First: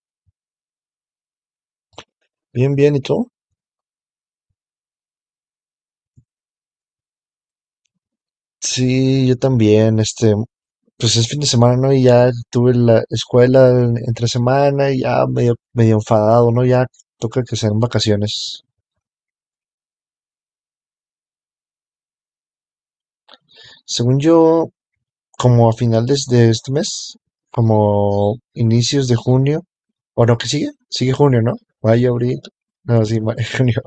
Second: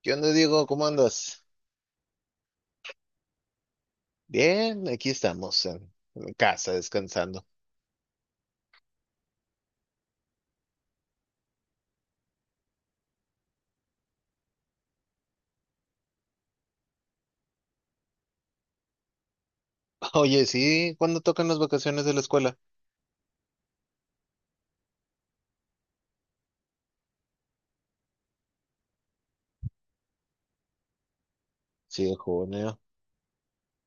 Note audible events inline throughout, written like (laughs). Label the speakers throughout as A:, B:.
A: ¿Qué onda, Diego? ¿Cómo andas?
B: Bien, bien, ¿y tú?
A: Bien, aquí estamos en casa descansando.
B: Sí, yo también, pues es fin de semana, ¿no? Y ya tuve la escuela entre semana y ya medio enfadado, ¿no? Ya toca que sean vacaciones.
A: (laughs) Oye, sí, ¿cuándo tocan las vacaciones de la escuela?
B: Según yo, como a finales de este mes, como inicios de junio, o no, ¿qué sigue? Sigue junio, ¿no?
A: Sí,
B: Mayo,
A: en
B: abril,
A: junio.
B: no, sí, mayo, (laughs) junio.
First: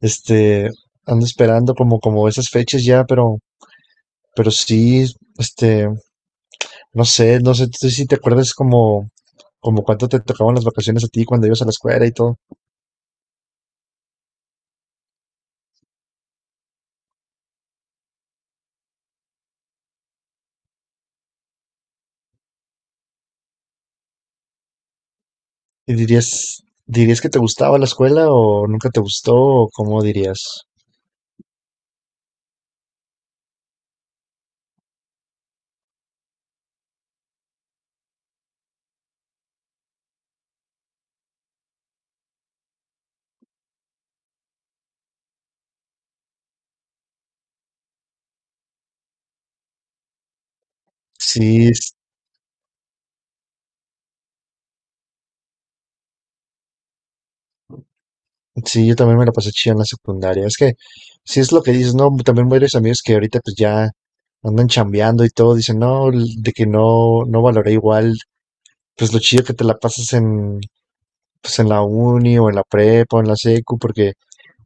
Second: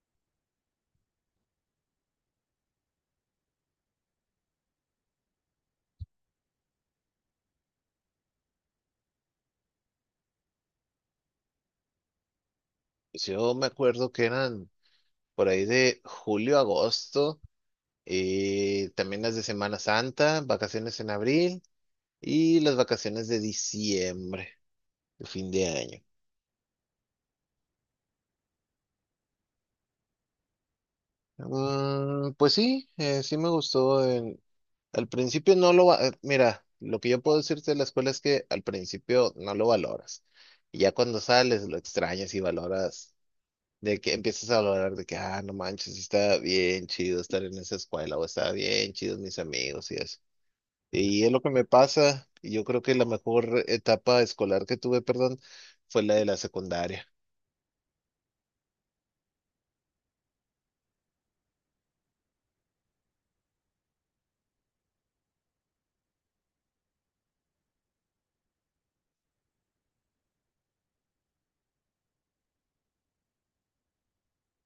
B: Este, Ando esperando como esas fechas ya, pero sí, este, no sé, tú si te acuerdas como... Como cuánto te tocaban las vacaciones a ti cuando ibas a la escuela y todo.
A: Pues yo me acuerdo que eran por ahí de julio, agosto, y también las de Semana Santa, vacaciones en abril y las vacaciones de diciembre, de fin de
B: ¿Y
A: año.
B: dirías, dirías que te gustaba la escuela o nunca te gustó o cómo dirías?
A: Pues sí, sí me gustó. Al principio no lo va, mira, lo que yo puedo decirte de la escuela es que al principio no lo valoras. Y ya cuando sales lo extrañas y valoras, de que empiezas a valorar de que, ah, no manches, está bien chido estar en esa escuela o está bien chidos mis amigos y eso. Y es lo que me
B: Sí,
A: pasa. Y yo creo que la mejor etapa escolar que tuve, perdón, fue la de la secundaria.
B: sí, yo también me la pasé chido en la secundaria. Si es lo que dices, ¿no? También varios amigos que ahorita pues ya andan chambeando y todo, dicen, no, l- de que no, no valoré igual, pues lo chido que te la pasas pues en la uni o en la prepa o en la secu, porque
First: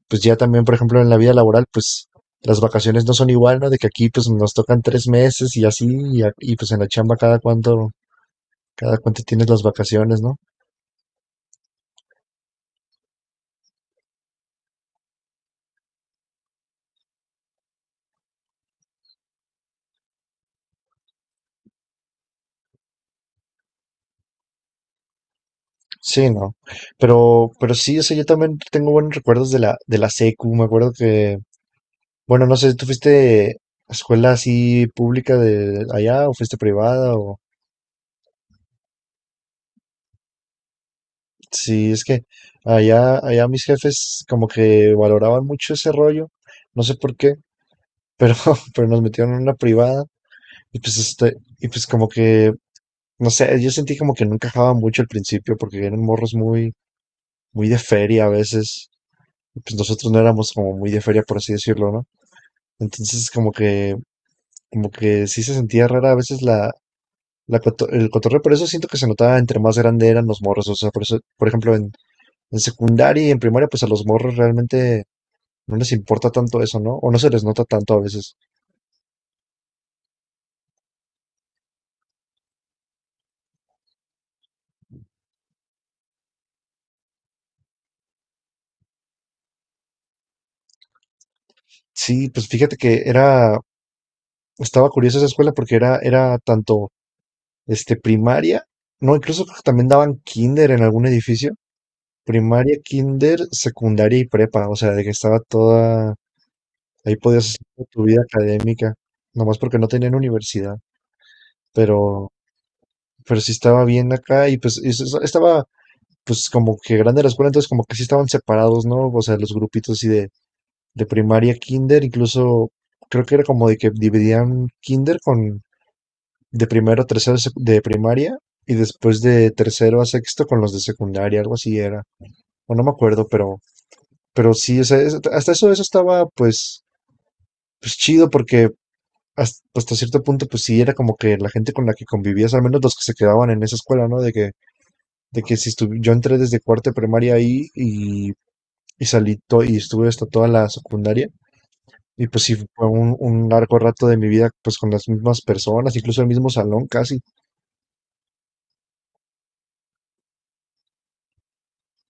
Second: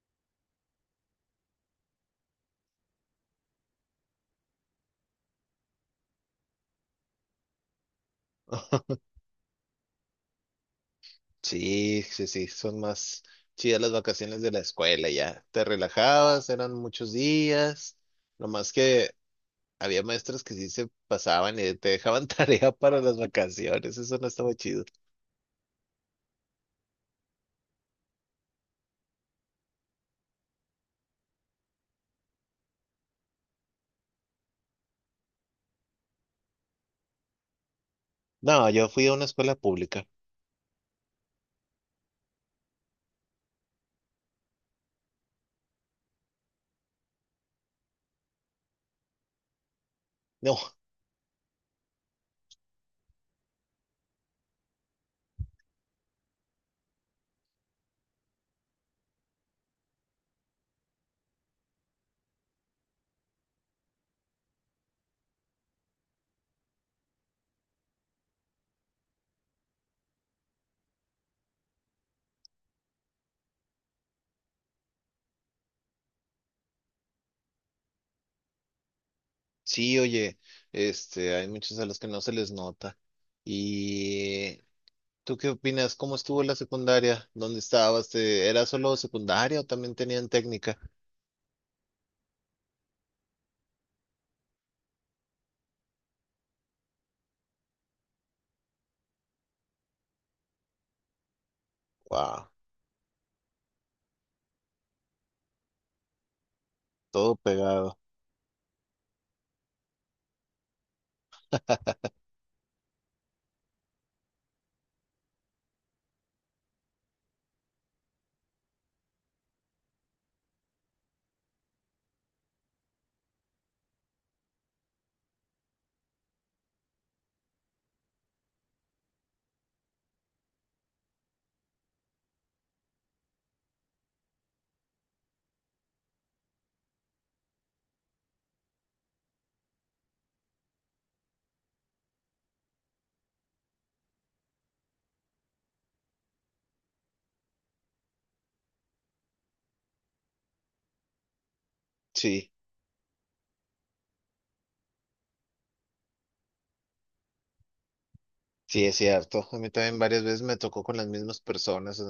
B: pues ya también, por ejemplo, en la vida laboral, pues las vacaciones no son igual, ¿no? De que aquí pues nos tocan tres meses y así, y pues en la chamba cada cada
A: (laughs)
B: cuánto tienes las vacaciones, ¿no?
A: Sí, sí, sí, son más chidas las vacaciones de la escuela ya. Te relajabas, eran muchos días. Nomás que había maestros que sí se pasaban y te dejaban (laughs) tarea para las vacaciones, eso no estaba chido.
B: Sí, no. Pero sí, o sea, yo también tengo buenos recuerdos de la secu. Me acuerdo que, bueno, no sé, ¿tú fuiste a escuela así pública de allá o fuiste privada? O
A: No, yo fui a una escuela pública.
B: sí, es que allá mis jefes como que valoraban mucho ese rollo. No sé por qué, pero, (laughs) pero nos metieron en una privada.
A: No,
B: Y pues y pues como que, no sé, yo sentí como que no encajaba mucho al principio, porque eran morros muy de feria a veces. Y pues nosotros no éramos como muy de feria, por así decirlo, ¿no? Entonces, como que sí se sentía rara a veces el cotorreo, por eso siento que se notaba entre más grande eran los morros. O sea, por eso, por ejemplo, en secundaria y en primaria, pues a los morros realmente no les importa tanto eso, ¿no? O no se les nota tanto a veces.
A: sí, oye, hay muchos a los que no se les nota. ¿Y tú qué opinas? ¿Cómo estuvo la secundaria? ¿Dónde estabas? ¿Era solo secundaria o también tenían técnica?
B: Sí, pues fíjate que estaba curiosa esa escuela porque era tanto, este, primaria, no, incluso creo que también daban kinder en algún edificio.
A: Wow,
B: Primaria, kinder, secundaria y prepa, o sea, de que estaba toda, ahí
A: todo
B: podías hacer toda
A: pegado.
B: tu vida académica, nomás porque no tenían universidad,
A: (laughs)
B: pero, pero sí estaba bien acá y pues estaba pues como que grande la escuela, entonces como que sí estaban separados, ¿no? O sea, los grupitos así de primaria, kinder, incluso creo que era como de que dividían kinder con de primero a tercero de de primaria y después de tercero a sexto con los de secundaria, algo así era, o no me acuerdo, pero sí, o sea, es- hasta eso, eso estaba pues, pues chido porque hasta, pues, hasta cierto punto, pues sí, era como que la gente con la que convivías, al menos los que se quedaban en esa escuela, ¿no? De que si estuve, yo entré desde cuarto de primaria ahí y y estuve hasta toda la secundaria. Y pues
A: Sí,
B: sí, fue un largo rato de mi vida, pues con las mismas personas, incluso el mismo salón casi.
A: sí, es cierto. A mí también varias veces me tocó con las mismas personas.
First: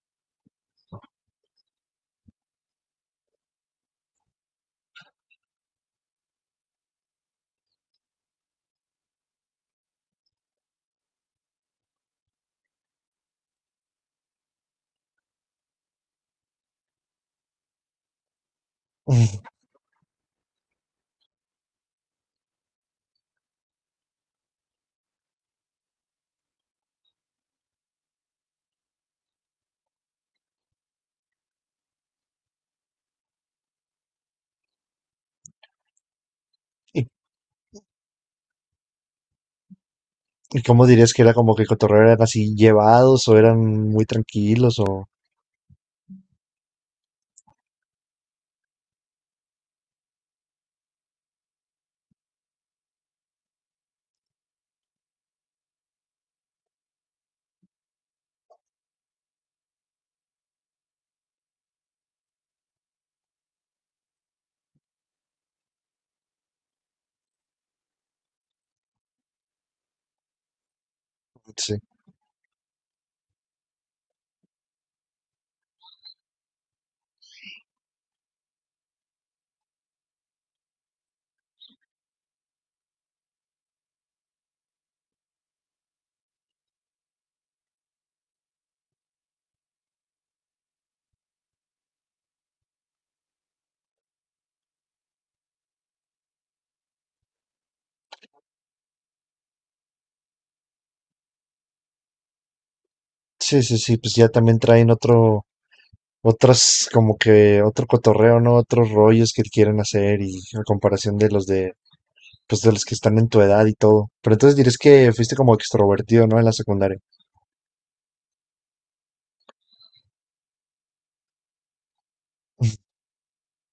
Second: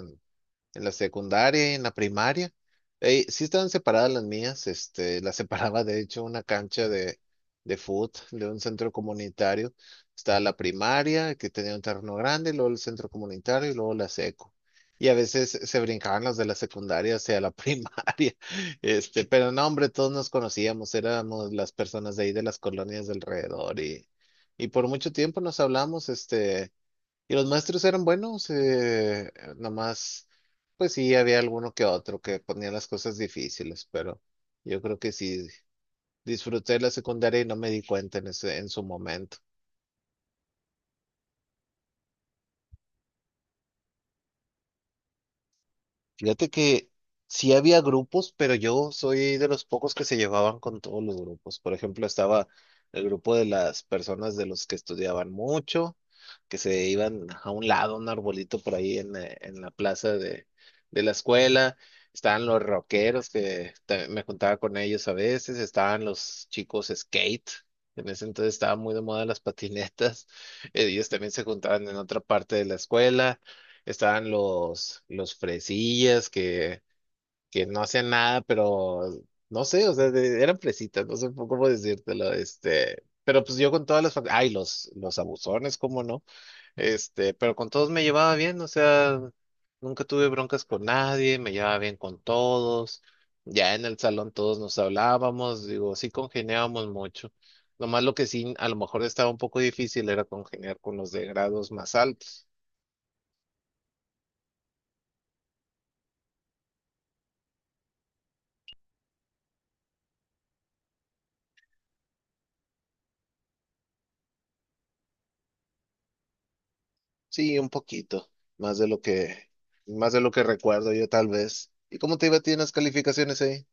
A: En la secundaria, en la primaria. Sí estaban separadas las mías, las (laughs) separaba de hecho una cancha de, fútbol, de un centro comunitario. Estaba la primaria, que tenía un terreno grande, luego el centro comunitario y luego la seco. Y a veces se brincaban las de la secundaria hacia la (laughs) primaria. Pero
B: (laughs)
A: no, hombre, todos nos conocíamos, éramos las personas de ahí de las colonias de alrededor y por mucho tiempo nos hablamos. Y los maestros eran buenos, nomás, pues sí, había alguno que otro que ponía las cosas difíciles, pero yo creo que sí, disfruté la
B: ¿Y,
A: secundaria y no me di cuenta en en su momento.
B: y cómo dirías que era como que cotorreo eran así llevados o eran muy tranquilos o
A: Fíjate que sí había grupos, pero yo soy de los pocos que se llevaban con todos los grupos. Por ejemplo, estaba el grupo de las personas de los que estudiaban mucho, que se iban a un lado, un arbolito por ahí en la plaza de, la escuela. Estaban los rockeros, me juntaba con ellos a veces. Estaban los chicos skate. En ese entonces estaban muy de moda las patinetas. (laughs) Ellos también se
B: sí.
A: juntaban en otra parte de la escuela. Estaban los, fresillas que no hacían nada, pero no sé, o sea, eran fresitas, no sé cómo decírtelo, pero pues yo con todas los abusones, cómo no, pero con todos me llevaba bien, o sea, nunca tuve broncas con nadie, me llevaba bien con todos, ya en el salón todos nos hablábamos, digo, sí congeniábamos mucho. Nomás lo que sí, a lo mejor estaba un poco difícil era congeniar con los de grados más altos.
B: Sí, sí, sí, pues ya también traen otro, otras como que otro cotorreo, ¿no? Otros rollos que quieren hacer y a comparación de los de, pues de los que están en tu edad y todo. Pero entonces dirías que fuiste como extrovertido, ¿no? En la secundaria.
A: Sí, un poquito, más de lo que, más de lo que recuerdo yo tal vez. ¿Y cómo te iba a ti en las calificaciones ahí?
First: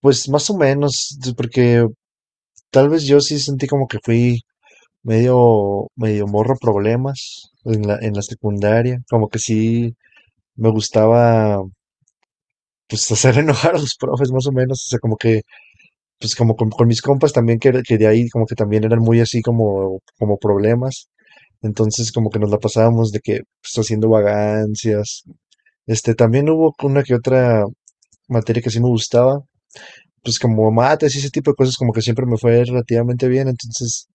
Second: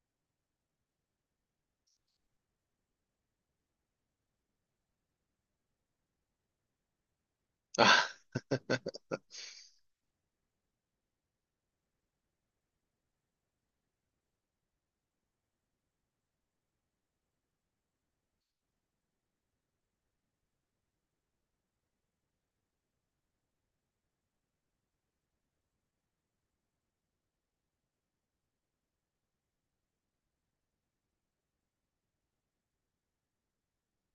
B: Pues más o menos, t- porque tal vez yo sí sentí como que fui medio morro problemas en en
A: Ah,
B: la secundaria. Como que sí me gustaba, pues (laughs) hacer enojar a los profes más o menos. O sea, como que, pues con mis compas también que de ahí como que también eran muy así como problemas. Entonces, como que nos la pasábamos de que pues, haciendo vagancias. También hubo una que otra materia que sí me gustaba, pues como mates y ese tipo de cosas, como que siempre me fue relativamente bien, entonces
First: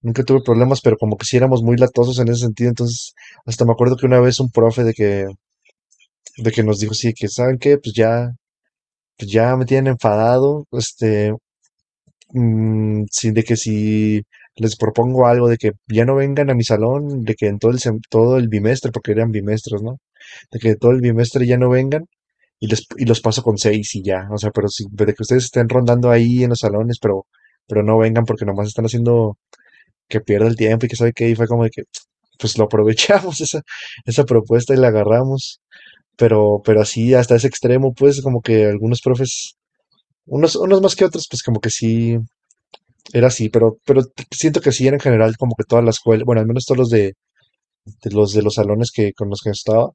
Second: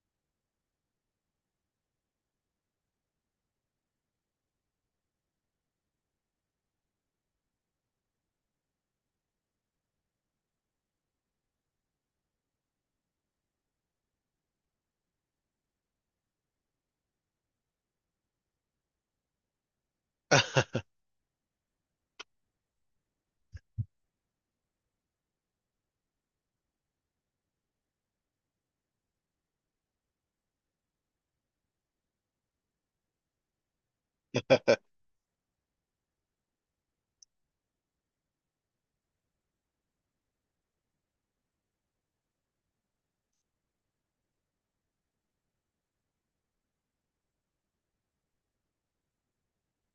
B: nunca tuve problemas, pero como que sí éramos muy latosos en ese sentido, entonces hasta me acuerdo que una vez un profe de que nos dijo sí, que ¿saben qué? Pues ya me tienen enfadado, este, mm, sí, de que si les propongo algo de que ya no vengan a mi salón, de que en todo el todo el bimestre, porque eran bimestres, ¿no? De que todo el bimestre ya no vengan y y los paso con seis y ya. O sea, pero si, de que ustedes estén rondando ahí en los salones, pero no vengan porque nomás están haciendo que pierda el tiempo y que sabe qué y fue como de que pues lo aprovechamos (laughs) esa propuesta y la agarramos. Pero así hasta ese extremo, pues como que algunos profes, unos más que otros, pues como que sí, era así, pero siento que sí era en general como que toda la escuela, bueno, al menos todos los de los salones que con los que estaba,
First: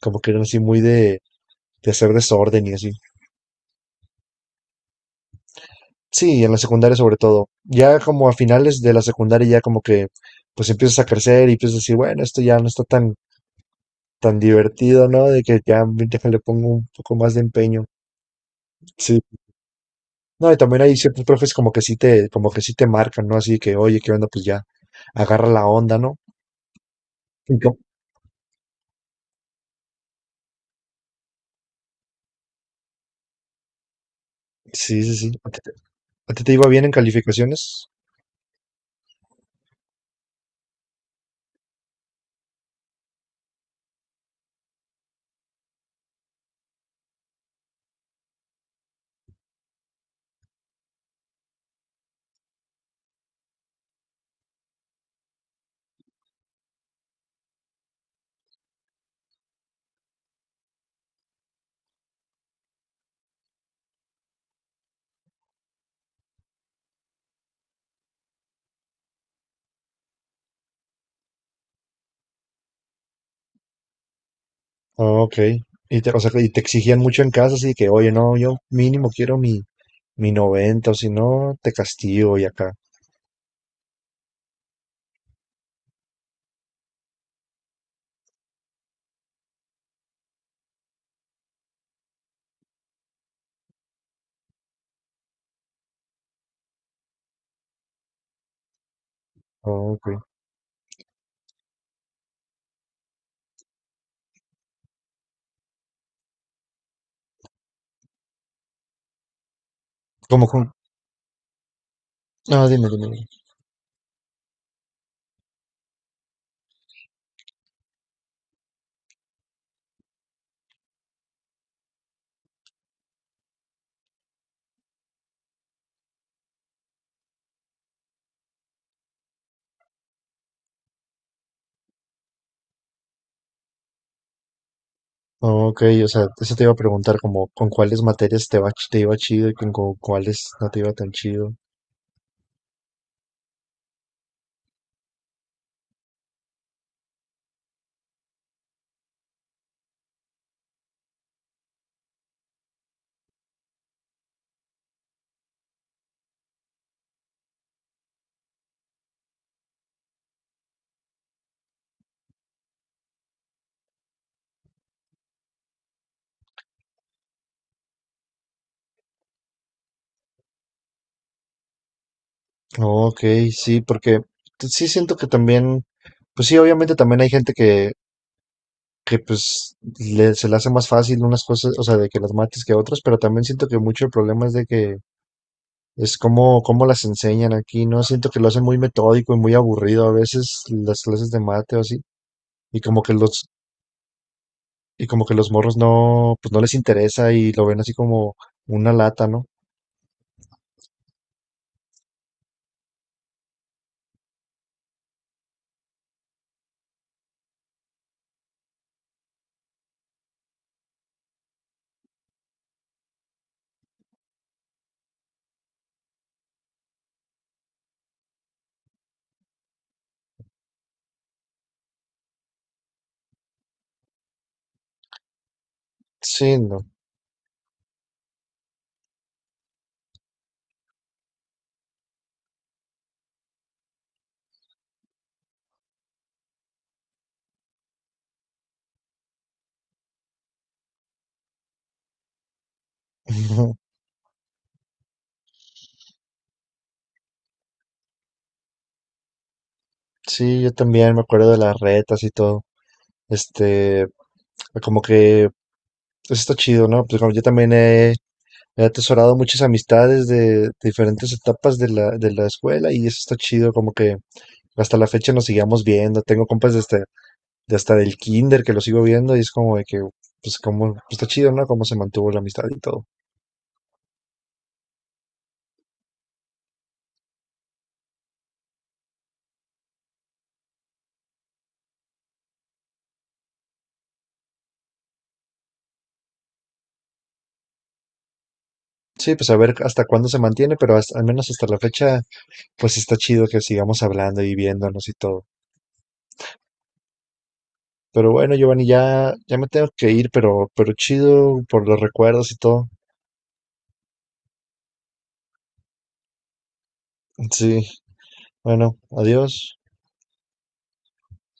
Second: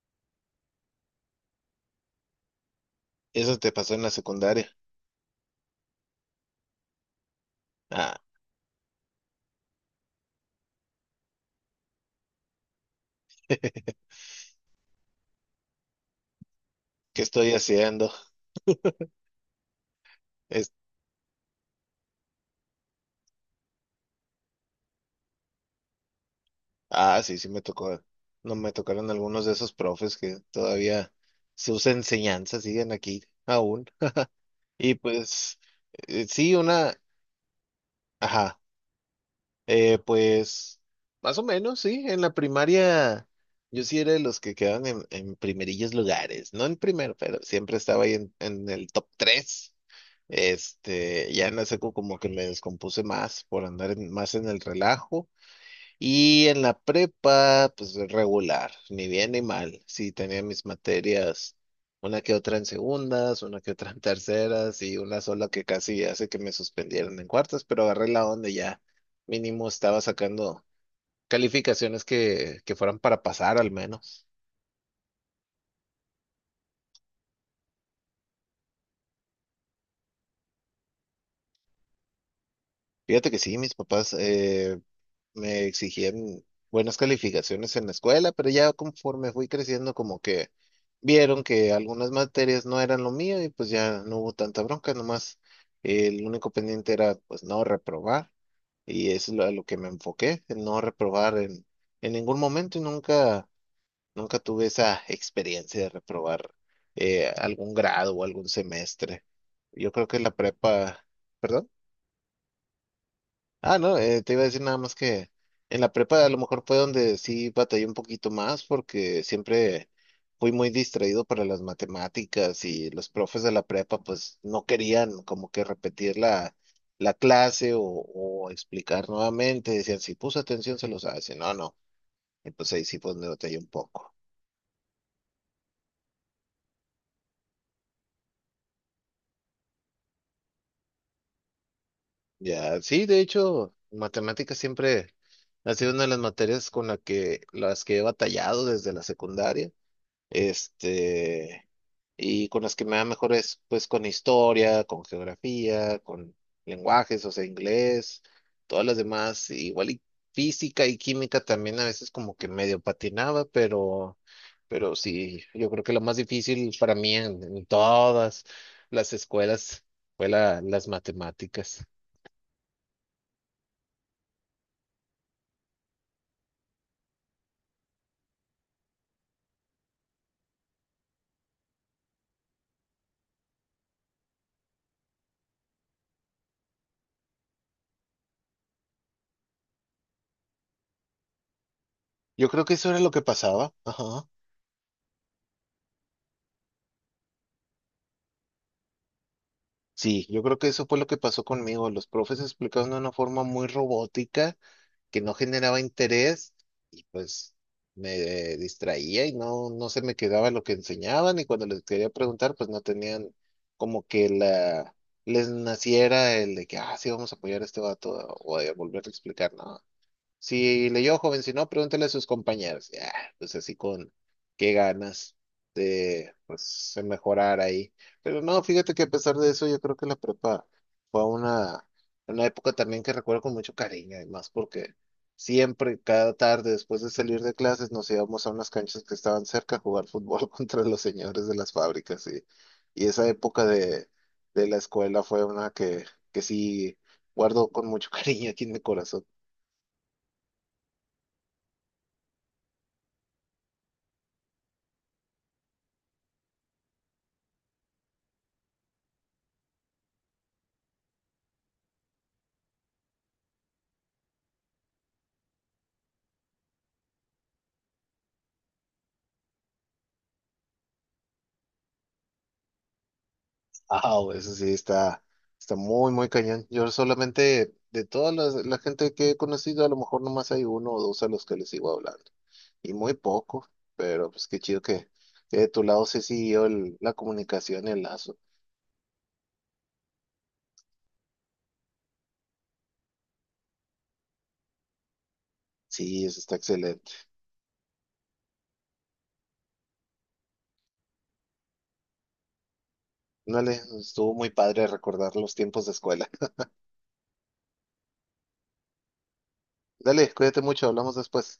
B: como que eran así muy de hacer desorden y así.
A: eso te pasó en la secundaria.
B: Sí, en la secundaria sobre todo. Ya
A: Ah,
B: como a finales de la secundaria ya como que pues empiezas a crecer y empiezas a decir, bueno, esto ya no está
A: (laughs)
B: tan divertido, ¿no? De que ya déjale pongo un poco
A: ¿qué
B: más de
A: estoy
B: empeño.
A: haciendo?
B: Sí. No, y
A: Es,
B: también hay ciertos profes como que sí te marcan, ¿no? Así que, oye, ¿qué onda? Pues ya agarra la onda, ¿no?
A: sí, sí
B: Y
A: me
B: como-
A: tocó. No me tocaron algunos de esos profes que todavía sus enseñanzas siguen aquí aún. Y
B: sí, sí, sí.
A: pues,
B: ¿A ti te
A: sí,
B: iba bien en calificaciones?
A: ajá. Pues, más o menos, sí. En la primaria, yo sí era de los que quedaban en, primerillos lugares. No en primero, pero siempre estaba ahí en el top tres. Ya en la secu como que me descompuse más por andar más en el relajo. Y en la prepa, pues regular, ni bien ni mal. Sí, tenía mis materias, una que otra en segundas, una que otra en terceras y una sola que casi hace que me suspendieran en cuartas, pero agarré la onda y ya. Mínimo estaba sacando calificaciones que fueran para pasar al menos.
B: Ah, ok. Y te, o sea, y te exigían mucho en casa, así que, oye, no, yo mínimo quiero mi 90, o si no, te castigo y acá.
A: Fíjate que sí, mis papás, me exigían buenas calificaciones en la escuela, pero ya conforme fui creciendo, como que vieron que algunas materias no eran lo mío y pues ya no hubo tanta bronca, nomás el único pendiente era pues no reprobar y eso es a lo
B: Ah,
A: que me
B: ok.
A: enfoqué, en no reprobar en, ningún momento y nunca, nunca tuve esa experiencia de reprobar algún grado o algún semestre. Yo creo que la
B: ¿Cómo con...?
A: prepa, ¿perdón?
B: Ah, dime.
A: Ah, no, te iba a decir nada más que en la prepa a lo mejor fue donde sí batallé un poquito más porque siempre fui muy distraído para las matemáticas y los profes de la prepa pues no querían como que repetir la, clase o explicar nuevamente. Decían, si puso atención se lo sabe, si no, no. Y pues ahí sí pues me batallé un poco.
B: Ah, ok, o sea, eso te iba a preguntar, como con cuáles materias te iba chido y con cuáles no te iba tan chido.
A: Ya, sí, de hecho, matemáticas siempre ha sido una de las materias las que he batallado desde la secundaria. Este... y con las que me va mejor es pues con historia, con geografía, con lenguajes, o sea, inglés, todas las demás, igual y física y química también a veces como que medio patinaba, pero, sí, yo creo que lo más difícil para mí en todas las escuelas fue las matemáticas.
B: Ok, sí, porque t- sí siento que también, pues sí, obviamente también hay gente que pues se le hace más fácil unas cosas, o sea, de que las mates que otras, pero también siento que mucho el problema es de que es como, cómo las enseñan aquí, ¿no? Siento que lo hacen muy metódico y muy aburrido a veces las clases de mate o así,
A: Yo creo que
B: y
A: eso era
B: como
A: lo
B: que
A: que
B: los,
A: pasaba, ajá.
B: y como que los morros no, pues no les interesa y lo ven así como una lata, ¿no?
A: Sí, yo creo que eso fue lo que pasó conmigo. Los profes explicaron de una forma muy robótica que no generaba interés y pues me distraía y no se me quedaba lo que enseñaban y cuando les quería preguntar pues no tenían como que la les naciera el de que, ah, sí, vamos a apoyar a este vato o de volver a explicar, ¿no? Si leyó, joven, si no, pregúntele a sus compañeros. Ya, pues así con qué ganas de,
B: Sí, no.
A: pues, de mejorar ahí. Pero no, fíjate que a pesar de eso, yo creo que la prepa fue una, época también que recuerdo con mucho cariño, además, porque siempre, cada tarde, después de salir de clases, nos íbamos a unas canchas que estaban cerca a jugar fútbol (laughs) contra los señores de las fábricas. Y esa época
B: (laughs)
A: de, la escuela fue una que sí guardo con mucho (laughs) cariño aquí en mi corazón.
B: Sí, yo también me acuerdo de las retas y todo. Este, Como que eso está chido, ¿no? Pues como yo también he atesorado muchas amistades de, diferentes etapas de la escuela y eso está chido, como que hasta la fecha nos sigamos viendo. Tengo compas desde, de hasta del kinder que lo sigo viendo y es como de que, pues como, pues, está chido, ¿no? Cómo se mantuvo la amistad y todo.
A: Ah, eso sí, está, muy, muy cañón. Yo solamente, de toda la gente que he conocido, a lo mejor nomás hay uno o dos a los que les sigo hablando. Y muy poco, pero pues qué chido que de tu lado se siguió la comunicación y el lazo.
B: Sí, pues a ver hasta cuándo se mantiene, pero hasta- al menos hasta la fecha, pues está chido que sigamos hablando y viéndonos y todo.
A: Sí, eso está excelente.
B: Pero bueno, Giovanni, ya me tengo que ir, pero chido por los recuerdos y todo.
A: Dale, estuvo muy padre recordar los tiempos de escuela.
B: Sí, bueno, adiós.
A: Dale, cuídate mucho, hablamos después.